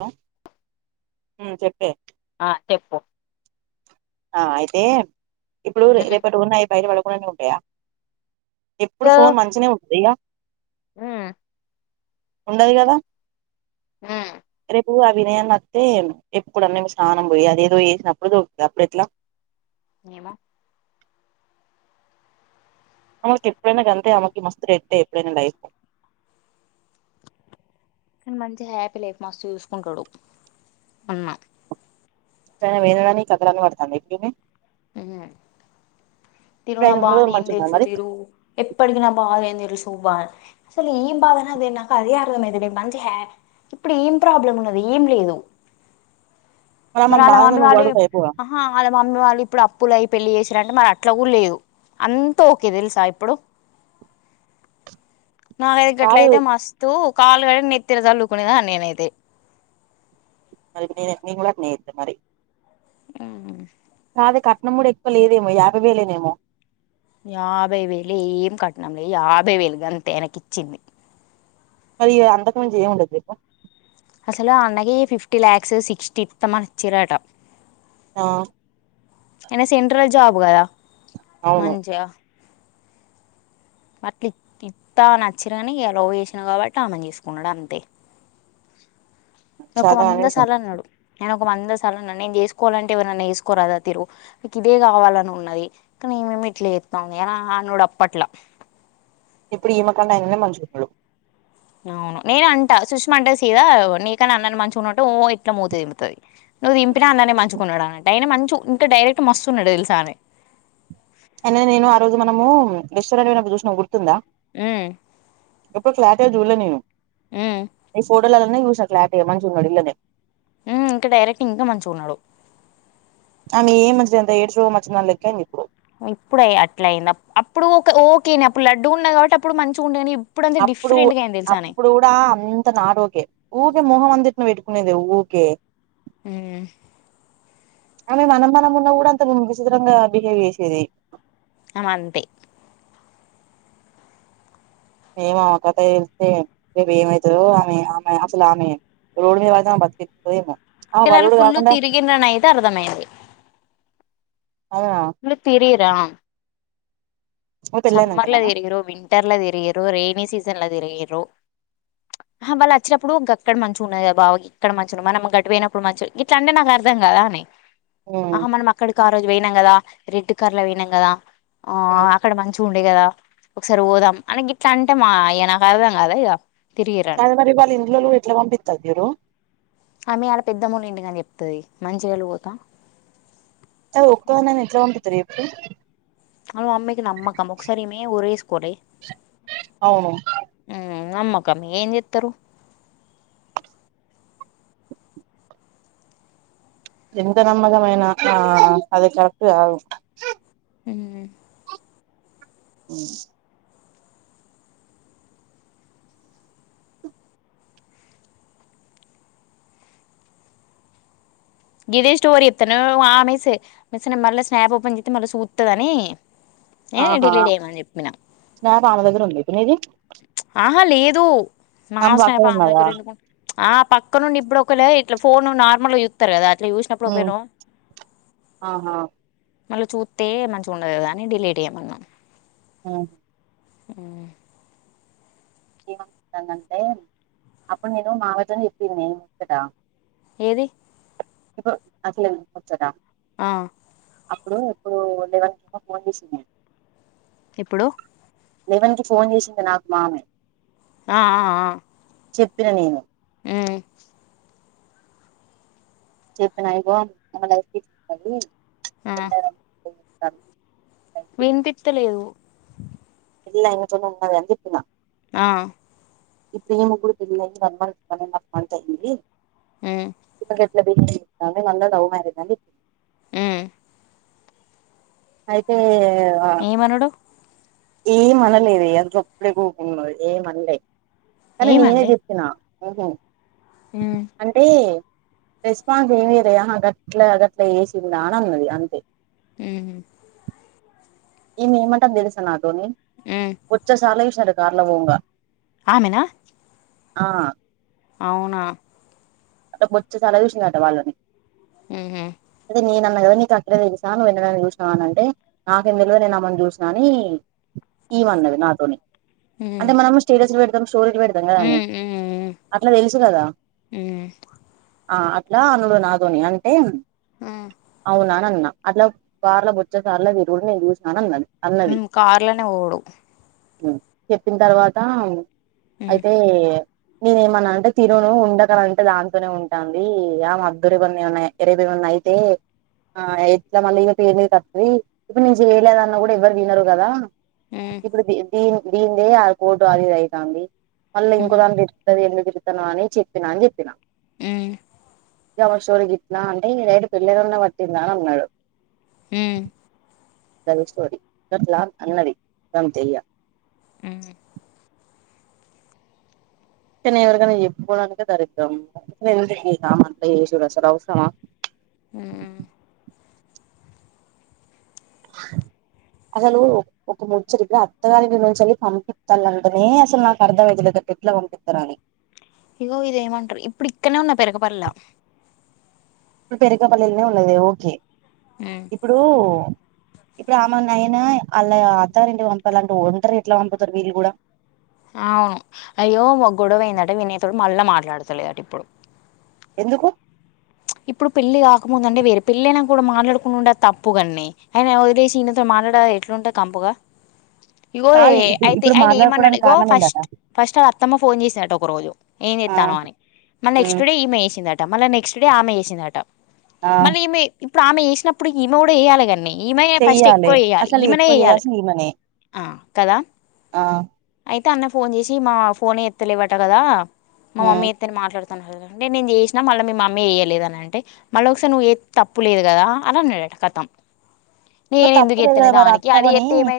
Hello మ్ చెప్పే ఆ చెప్పు ఆ అయితే ఇప్పుడు రేపటి రోజు నాయి బయట పడకుండానే ఉంటాయా ఎప్పుడు ఫోన్ మంచినే ఉంటద ఇగ మ్ ఉండయి కదా మ్ ప్పుడు అ వినయ్ అన్న అతే ఎప్పుడన్నేము స్నానం పోయి అది ఏదో చేసినప్పుడు దొరుకుతద్ అప్పుడు ఎట్లా ఏమొ ఆమెకు ఎప్పుడైనా గంతె ఆమెకి మస్తు గట్టే ఎప్పుడైనా లైఫ్ కానీ మంచి హ్యాపీ లైఫ్ మస్తు చూసుకుంటాడు అన్నా ఎప్పుడన్న పెంది కని ఈ కతలన్నీ పడుతంద ఇప్పుడు ఇమే ఇ తిను ఇప్పుడు నా ఆయన ఉన్న బాధ రోజులు ఏం మంచిగున్నదా తెలుసు మరి తిరుగు ఎప్పటికి నా బాధ ఏం తెలుసు బా ఆసల్ ఏం బద అదే నాకు అదే ఆర్దమయితలే మంచి హా ఇప్పుడు ఏం ప్రాబ్లం ఉన్నది ఏం లేదు మరి ఆమెను ఆళ్ళ బాధగా మమ్మీ నువ్వు వాళ్ళు పడువు ఇప్ అయిపోగా ఆహ వాళ్ళ మమ్మీ వాళ్ళు ఇప్పుడు అప్పులు అయి పెళ్లి చేసిరంటే మరి అట్లా కూడా లేదు అంత ఓకే తెలుసా ఇప్పుడు మాకైతే గట్ల కాదు అయితే మస్తు కాళ్ళు కడిగి నెత్తిన చల్లుకునే దాన్ని నేనైతే మరి నేనే నేను కూడా అట్ నే చెత్త మరి ఆ అదే కట్నం కూడా ఎక్కువ లేదేమో యాబై వేలేనేమో యాభై వేలు ఏం కట్నంలేదు యాభై వేలు గంతే ఆయనకు ఇచ్చింది మరి అంతకు మించి ఏం ఉండదు చెప్పు అసలు అ అన్నకు ఫిఫ్టీ లాక్స్ సిక్స్టీ ఇతామని అచ్చిరట ఆ ఆయనది సెంట్రల్ జాబ్ గద అవును మంచి గ అట్ల ఇత్త అని ఆచ్చిర్ కాని ఇగ లవ్ చేసినా కాబట్టి ఆమెను చేసుకున్నాడు అంతే ఆయన ఒక చాలా వంద అనేసం సార్ల అన్నాడు ఆయన వంద సాల్ల అన్నాడు నేను చేసుకోవాలంటే ఎవరీ నన్నా చేసుకోరాదా తిరు మీకు ఇదే కావాలని ఉన్నది కానీ ఈమె ఇట్ల చేతంది అని అనుడు అప్పట్లా ఇప్పుడు ఇమే కన్న ఆయననే మంచిగున్నడు అవును నేను అంట సుష్మా అంటే సీదా నీకాని అన్నని మంచిగున్నట్టు ఓ ఇట్లా మూతి తిప్పుతది నువ్వు తింపిన అన్ననే మంచి గున్నడనంటే ఆయన మంచి ఇంకా డైరెక్ట్ మస్తున్నాడు తెలుసా అనే అది నేను ఆ రోజు మనము రెస్టారెంట్ పోయినప్పుడు చూసినవు గు కింద హ్మ్ ఇప్పుడు క్లారిటీగా చూలే నేను హ్మ్ న ఫోటో లల్లనే చూసిన క్లారిటీగా మంచి ఉన్నడు ఇళ్లనే ఇంకా డైరెక్ట్ ఇంకా మంచి ఉన్నాడు ఆమె ఏం మంచి లేదంత ఎయిడ్స్ రోగం మంచి దాన్లెక్క అయింది ఇప్పుడు ఇప్పుడయ అట్ల అయింది అ అప్పుడు ఓకేని అప్పుడు లడ్డు గా ఉన్నది కాబట్టి అప్పుడు మంచిగా ఉండేని అప్పుడు అప్పుడు కూడా అంత నాట్ ఒకే ఊకే మోహం అంత ఏ పెట్టుకునేదే ఊకే ఉమ్ ఆమె మనం మనం ఉన్న కూడా అంత విచిత్రంగా బిహేవ్ చేసేది అమ అంతే ఏమో ఆమే కథ తెలిత్తే రేపు ఏమయి తదో ఆమె ఆమె అసలు ఆమె రోడ్ మీద వడితే ఆమె బతుకు యెట్లుంటదో ఏమో ఆమె కానీ ఆళ్లు బడోడు ఫుల్లు కాకుండా తిరిగిరనయితే అర్థమైంది అవునా తిరిగిరా ఆమె సమ్మర్ల పెళ్ళయినంకనా తిరిగిరు వింటర్ల తిరిగిరు రైనీ సీజన్ల తిరిగిరు హా వాళ్ళు వచ్చినప్పుడు అక్కడ మంచిగా ఉన్నాది బావ ఇక్కడ మంచి ఉంది మనమ్ గట్టు పోయినప్పుడు మంచి ఇట్లా అంటే నాకు అర్థం గాదానే ఉమ్ ఆహా మనం అక్కడికి ఆ రోజు వయినాం కదా రెడ్ కర్లలో వయినాం కదా ఆ చూండే కదా ఒకసారి పోదాం అని గిట్ల అంటే మా ఈ నాకు అర్ధం గాదా ఇగ తిరిగి రని కాదు మరి వాళ్ళ ఇంట్లోలు ఎట్లా పంపిత్తరు చూడు ఆమె అలా పెద్దమూలు ఇంటి కాని చెప్ప తది మంచిగా ఎల్లు వోతా అది ఒక్క దాన్నేన ఎట్లా పంపిత్తరు చెప్పు వాళ్ళమమ్మికి నమ్మకం ఒకసారిమే ఒరే స్కోలే అవును నమ్మకమే ఏం చెత్తారు ఎంత నమ్మకమయినా ఆ అది కరెక్ట్ గాదు ఉ అ గిదే స్టోరి చెప్తాను ఆ మిస్ మిస్ మళ్ళీ స్నాప్ఓపెన్ చెత్తె మళ్ళీ సూత్తదని ఆహా స్నాప్ అమ దగ్గరుందా ఇప్పు నీది ఆహా లేదు నా పక్కన సాప్ ఆమె ఉన్నదా దగ్గర ఎందుకుంట ఆ పక్కను నుండి ఇప్పుడు ఒకలే ఇట్లా ఫోను నార్మల్గ సూత్తరుగదా ఇగ ఉమ్ యూసినప్పుడొకవేలో ఆహా మళ్ళ చూస్తే మంచిగుండదు గదా అని డిలేట్ చేయమన్నా ఆ ఆ ఏమనుకుంటానునంటే అప్పుడు నేను మా అవ్వ తోని చెప్పిన్నే ఈ ముచ్చట ఏది అసలేంది ముచ్చట ఆ అప్పుడు ఎప్పుడు లెవెన్ క ఫోన్ చేసిన్నే ఎప్పుడు లెవెన్ కి ఫోన్ చేసింది నాకు మామే ఆ ఆ చెప్పిన నేను ఆ చెప్పిన ఇగో మన లైఫ్ గిట్లుంటది ఆ త విన్పిత్తలేదు ఇయాలనతే ఉన్నదని జెప్పిన ఆ ఇప్పుడు ఈమెకుగూడ పెళ్ళి అయి one month one and half month అయ్యింది ఉమ్ మాది మళ్ళా లవ్ మ్యారేజ్ ఆహా అండి ఉమ్ అయితే ఏమనుడు ఏం అనలేదే అది సప్పుడేక ఉకున్నది ఏం అనలే కానీ నేనే ఏమనలే చెప్పిన ఓహో ఉమ్ అంటే రెస్పాన్స్ ఏం ఇయ్యాలేదా ఆహా అది గట్ల అదట్ల చెసిందా ఆ అని అన్నది అంతే ఉమ్ ఈన ఏమంటాడో తెలుసా నాతోని ఉమ్ బొచ్చు సార్ల చసినారు కార్లో పోంగ ఆమెన ఆ అవునా అ వచ్చే చాలా చూసిందట వాళ్ళని ఉహు అయితే నేనన్నా కదా నీకు అక్కడే తెలిసా నువ్వు ఎన్నడు అయినా చూసినావ అని అంటే నాకేం తెల్వది నేనుమ్మని చూసినాని ఈ మన్నది నాతోని ఉమ్ అంటే మనము స్టేటస్ పెడదాం స్టోరీకి పెడదాం కదాని ఉమ్ ఉమ్ ఉమ్ అట్లా తెలుసు కదా ఉమ్ ఆ అట్లా అనుడు నాదోని అంటే అవునా అని అన్నా అట్లా కార్లో బొచ్చ కార్లో తిరుగుడు నేను చూసిన అని అన్నది హు అన్నది కార్లోనే పోవుడు చెప్పిన తర్వాత ఉమ్ అయితే నేనేమనాను అంటే తినను ఉండగల అే దాంతోనే ఉంటంది ఆ మద్దుర ఇవన్న ఉన్నాయి అరేబి మన్న అయితే ఆ ఎట్లా మళ్ళీ ఇక పేరు మీది కస్తది ఇప్పుడు నేను చేయలేదన్నా కూడా ఎవ్వరు వినరు కదా ఉమ్ ఇప్పుడు ద దీ దీ దే అది కోటు అదిది అవుతుంది మళ్ళీ ఉమ్ ఇంకో దాని పెట్టుకుంట ఎందుకు తిరుతా అని చెప్పినా అని చెప్పినాను ఈ గ ఆమె స్టోరీ గిత్నా అంటే ఈ డైరెక్ట్ పెళ్ళలున్నా పట్టిందా అని అన్నాడు హు గదే స్టోరీ గట్ల అన్నదియ అంతే ఇగ ఉహు నను ఎవరికైనా చెప్పుకోవడానికే దరిద్రం అస ఎందుకుమం చేసూరు అసలు అవసరమా హు అసలు ఒక ముచ్చడి అత్తగారి నుంచి వెళ్ళి పంపిస్తా అంటనే అసలు నాకు అర్థం అయితలేదు ఇ ఎట్లా పంపిస్తార అని ఇగో ఇదేమంటారు ఇప్పుడు ఇక్కనే ఉన్నా పెరకపర్లా ఇప్పుడు పెరకపల్లిలనే ఉన్నది ఓకే హ్మ్ ఇప్పుడు ఇప్పుడు ఆమ నయనా అలా అత్తారింటి పంపలాంటిే వంటరీ ఎట్లా పంపుతారు వీళ్ళు కూడా అవును అయ్యో ఒక గొడవ అయిందట వినేయతోటి మళ్ళా మాట్లాడతలేదట ఇప్పుడు ఎందుకు ఇప్పుడు పెళ్లి కాకముందు అంటే వేరు పెళ్లి అయినా కూడా మాట్లాడుకుండా ఉండ తప్పుగాన్నీ అయిన వదిలేసినతో ఆనడ ఎట్లుంటాయి కంపుగా ఇగో కాదు ఇప్పుడు అయితే ఇప్పుడు ఆయన ఏమన్నాడు మాట్లాడుకోవడానికి ఇగో కారణం ఏందట ఫస్ట్ ఫస్ట్ ఆళ్ళ అత్తమ్మ ఫోన్ చేసిందట ఒక రోజు ఏం ఆ చేస్తన్నావ్ అని మళ్ళ నెక్స్ట్ ఉమ్ డే ఈ మే చేసిందట్ మళ్ళ నెక్స్ట్ డే ఆమె చేసిందట ఆ మళ్ళీ ఈమె ఇప్పుడు ఆమె వేసినప్పుడు ఈమె కూడా చేయాలా కదనే ఈమె నే ఫస్ట్ చెయ్యాలి ఎక్కువ చేయాలే అసలు ఈమెనే ఎక్కువ చేయలే చేయాల్సింది ఈమనే ఆ కదా ఆ అయితే అన్న ఫోన్ చేసి మా ఫోనే ఎత్తలేవట కదా మా ఉమ్ మమ్మీ ఎత్తని మాట్లాడ అంటే చేసిన మళ్ళీ మీ మమ్మ మ్మీ చేయలేదు అని అంటే మళ్ళొకసారి నువ్వు ఏ చేస్తే తప్పు లేదు కదా అని అన్నాడట కతం మరి నేను తప్పు ఎందుకు లేదు చెత్తనే కదా మరి దానికి అది అత్తమని ఎత్తే ఏమై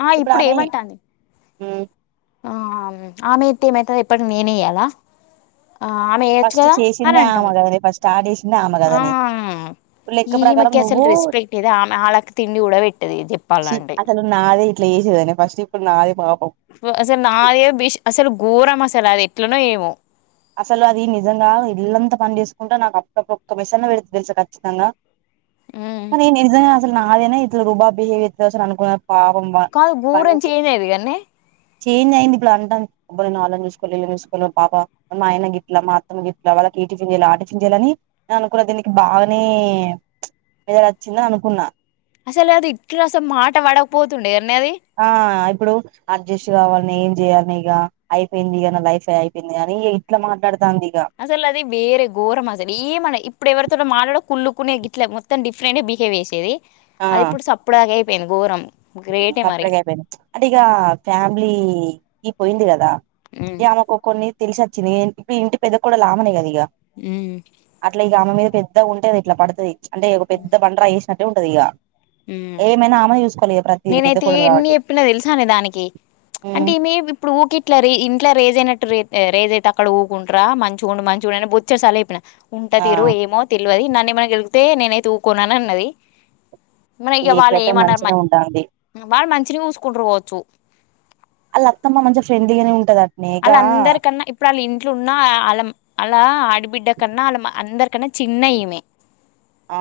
ఆ ఇప్పుడు ఏమంటాంది ఊ ఆమ్ ఆమెయితే ఏమైతది ఎప్పటికి నేనే ఇయ్యాలా ఆమె ఏయొచ్చు ఫస్ట్ గదా అని చేసిందే ఆమె అంటాంది కదనే ఫస్ట్ స్టార్ట్ చేసిందే ఆమె కదనే ఆమ్ ఇప్పుడు లెక్క ప్రకారం ఈమెకి అసల్ నువ్వు రెస్పెక్ట్ ఏది ఆమె ఆళ్ళకి తిండి గూడా వెట్టది ఇగ చెప్పాలంటే ట్లే చేేసేదనా ఫస్ట్ ఇప్పుడు నాదే పా వ అసల్ నాదే బిష్ అసలు ఘోరం అసలు అది ఎట్లనో ఏమో అసలు అది నిజంగా ఇల్లంత పని చేసుకుంట నాకు అప్పక్ ఒక్క మెసన్న వెడుతది దెలుసా ఖచ్చితంగా ఉమ్. కానీ నిజంగా అసలు నాదేనా ఇట్ల రూబాబ్ బిహేవ్ చేత్త అసలు అనుకునా కాదు గోరం చేయలేదు కానీ చేంజ్ అయింది ఇప్పుడు అంటన్ అబ్బ నేన్ ఆలన్ చూసుకోలే ఈలన్ చూసుకోలే పాపా మా ఆయన గిట్ల మా అత్తమ్మ గిట్ల వాళ్ళకి ఈ టిఫిన్ జెయాల ఆ టిఫిన్ జెయాల అని నేను అనుకున్న దీనికి బాగనే ఇగ వచ్చిందే అనుకున్నా అసలు అది ఇట్ల అస మాట వడకపోతుండేగా ఆ ఇప్పుడు అజ్జెష్ట్ గావాల్ ఏం జేయాల్నే ఇగా అయిపోయిందిగ నా లైఫే అయిపోయింది గానీ ఇగ ఇట్ల మాట్లాడు అసలు అది వేరే ఘరం అసలు ఏం అన ఇ ఇప్పుడు ఎవరితోడ మాట్లాడ కుళ్లుక్కునే గిట్లే మొత్తం డిఫరెంట్ బిహేవ్ చేసేది అది ఇప్పుడు సప్పుడాగేయ్ పెను ఘోరం గ్రేటే మరి సప్పుడ్గా అయిపోయింది అంటే ఇగ ఫ్యామిలీ ఈ పోయింది గదా ఉమ్ ఇ ఆమెకు కొన్ని తెలిసి ఒచ్చింది ఏన్ ఇప్పుడు ఇంటి పెద్ద కోడల్ ఆమెనే గద ఇగ ఉమ్ అట్ల ఇగ ఆమే మీద పెద్ద ఉంటది ఇట్ల పడుతది అంటే ఒక పెద్ద బండ్రాయ్ ఏశ్ నట్టే ఉంటది ఇగ ఉమ్ ఏమైనా ఆమెనే చూసుకోవలిగ నేనైతే ఎన్ని ఎప్పిన దెలుసానే దానికి అంటే ఈమె ఇప్పుడు ఊకె ఇట్ల రే ఇంట్ల రేజ్ అయినట్ టె రేప్ రేజ్ అయితే అక్కడ ఊకుంటరా మంచి ఉండు మంచిగా ఉండు అని బొచ్చడ్ సార్ల ఎప్పిన ఉంట ఆ తీరు ఏమో తెల్వది నన్నేమన గెల్కితే నేనైతే ఊకోన్ అని అన్నది మన ఇగ వాళ్ళు ఇప్పుడైతే ఏమనరు మ మంచినే ఉంటాంది వాళ్ మంచినే ఊసుకుంటరు గొవచ్చు ఆళ్ళ అత్తమ్మ మంచ ఫ్రెండ్లీగనే ఉంటద ఆళ్ళ అందరికన్నా ఇప్పుడు ఆళ్ళ ఇంట్లో ఉన్నా ఆల్ంల అల్లా ఆడిబిడ్డ కన్నా అళ్ళమ అందరి కన్న చిన్న ఈమె ఆ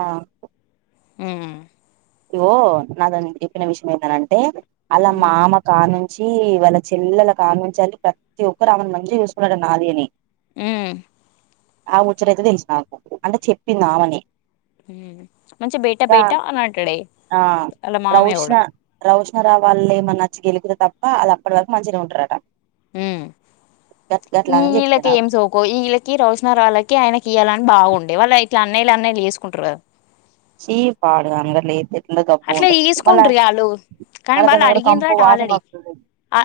ఊ ఇగో నాదని ఎప్పిన విషయం ఏందనంటే ఆల్ల ఉమ్, మామ కాను చీ వాళ్ళ చెల్లెల కానుంచెలి ప్రత్తి ఒక్కరు ఆమెను మంచిగ చూసుకున్నడ్ నానీని ఊ ఆ ముచ్చటైతే తెలిసు నాకు అంటే చెప్పింది ఆమెనే మంచ బేట ఇక బేట అనంట్ ఆ రౌష్నా రౌష్ ఆ రా వాళ్ళ ఏమన్నా ఒచ్చి గెలుకితే తప్పా ఆళ్ళు అప్పడి వరకు మంచిగనే ఉంటరట ఈ అని చెప్పింది ఈళ్ళకి ఏం నాకు సోకో ఈళ్ళకి రోష్ణారాళ్ళకి ఆయనకి ఇయ్యాలని బాగుండే వాళ్ళ ఇట్లా అన్నయ్యలు అన్నయలు చేసుకుంటరు గదా చీ పాడు గాన్ గట్ల ఏత్తె ఎట్ల అట్ల ఏసుకుంటరే ఆళ్ళు కానీ మళ్ళ దాని వాళ్ళు దగ్గర కంపు అడిగిన్రట వాసన ఆల్రెడీ వస్తుంది అ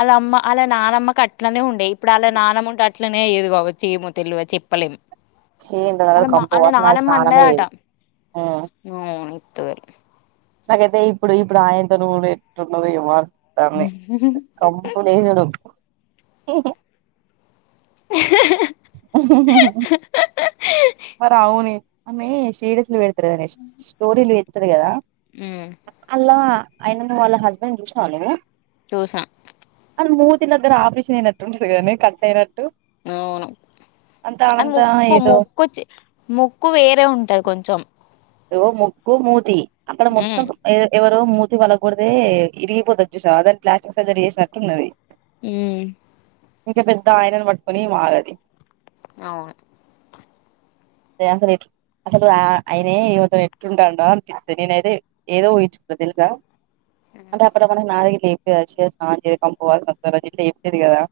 ఆల్ల అమ్మ ఆల్ల నానమ్మక్ కట్లనే ఉండే ఇప్పుడు ఆల్ల నానమ్మ ఉంటే అట్లనే అయేది కావచ్చు ఏమో తెలువ చెప్పలేమ్ ఛీ దాని దగ్గర కంపు అలా వాసన అది నానమ్మ స్నానమే అన్నదంట చేయదు ఉమ్ తూరు నాకైతే ఇప్పుడు ఇప్పుడు ఆయనతోను ఎట్టునదో ఏమా [unintelligible] కంపులు మరి అవునే ఆమె [unintelligible] పెడతారు కద స్టోరీలు పెడతారు కదా ఉమ్ అల ఆయన ను వాళ్ళ హస్బెండ్ చూసిన [unintelligible] చూస మూతి దగ్గర ఆపరేన్ అయినట్టు ఉంది కాదనే [unintelligible] అవును అంత అంతా [unintelligible] మోక్కు వేరే ఉంటది కొంచెం ముక్కు మూతి అక్కడ మొత్తం ఉమ్ [unintelligible] మూతి పగల్కొడ్తే ఇరిగిపోతది చూసావ అ దాని ప్లాస్టిక్ సర్జరీ చేసినట్లు ఉన్నది ఉమ్ ఇంకా పెద్ద ఆయనను పట్టుకొని మారది అవును [unintelligible] న [unintelligible] ఎట్టుంటాండా అనిపిస్త నేన అయితే ఏదో ఊహించుకుంట తెలుసా అంటే అప్పుడు మనకి నగిట్లుయిపోయచ్చం ఇట్లా చెప్పిరు కదా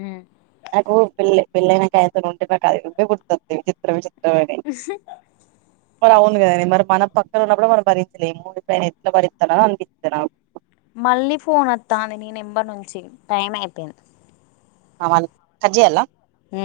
ఉమ్ నాకు [unintelligible] ఇ మరి అవును కదండి మరి మన పక్కన ఉన్నప్పుడు మనం భరించలేము ఇంకా ఆయన ఎట్లా భరిస్తాడ అనిపిస్తారు మళ్ళీ ఫోన్ వత్తంది నీ నెంబర్ నుంచి ఆ కట్ చేయల ఉ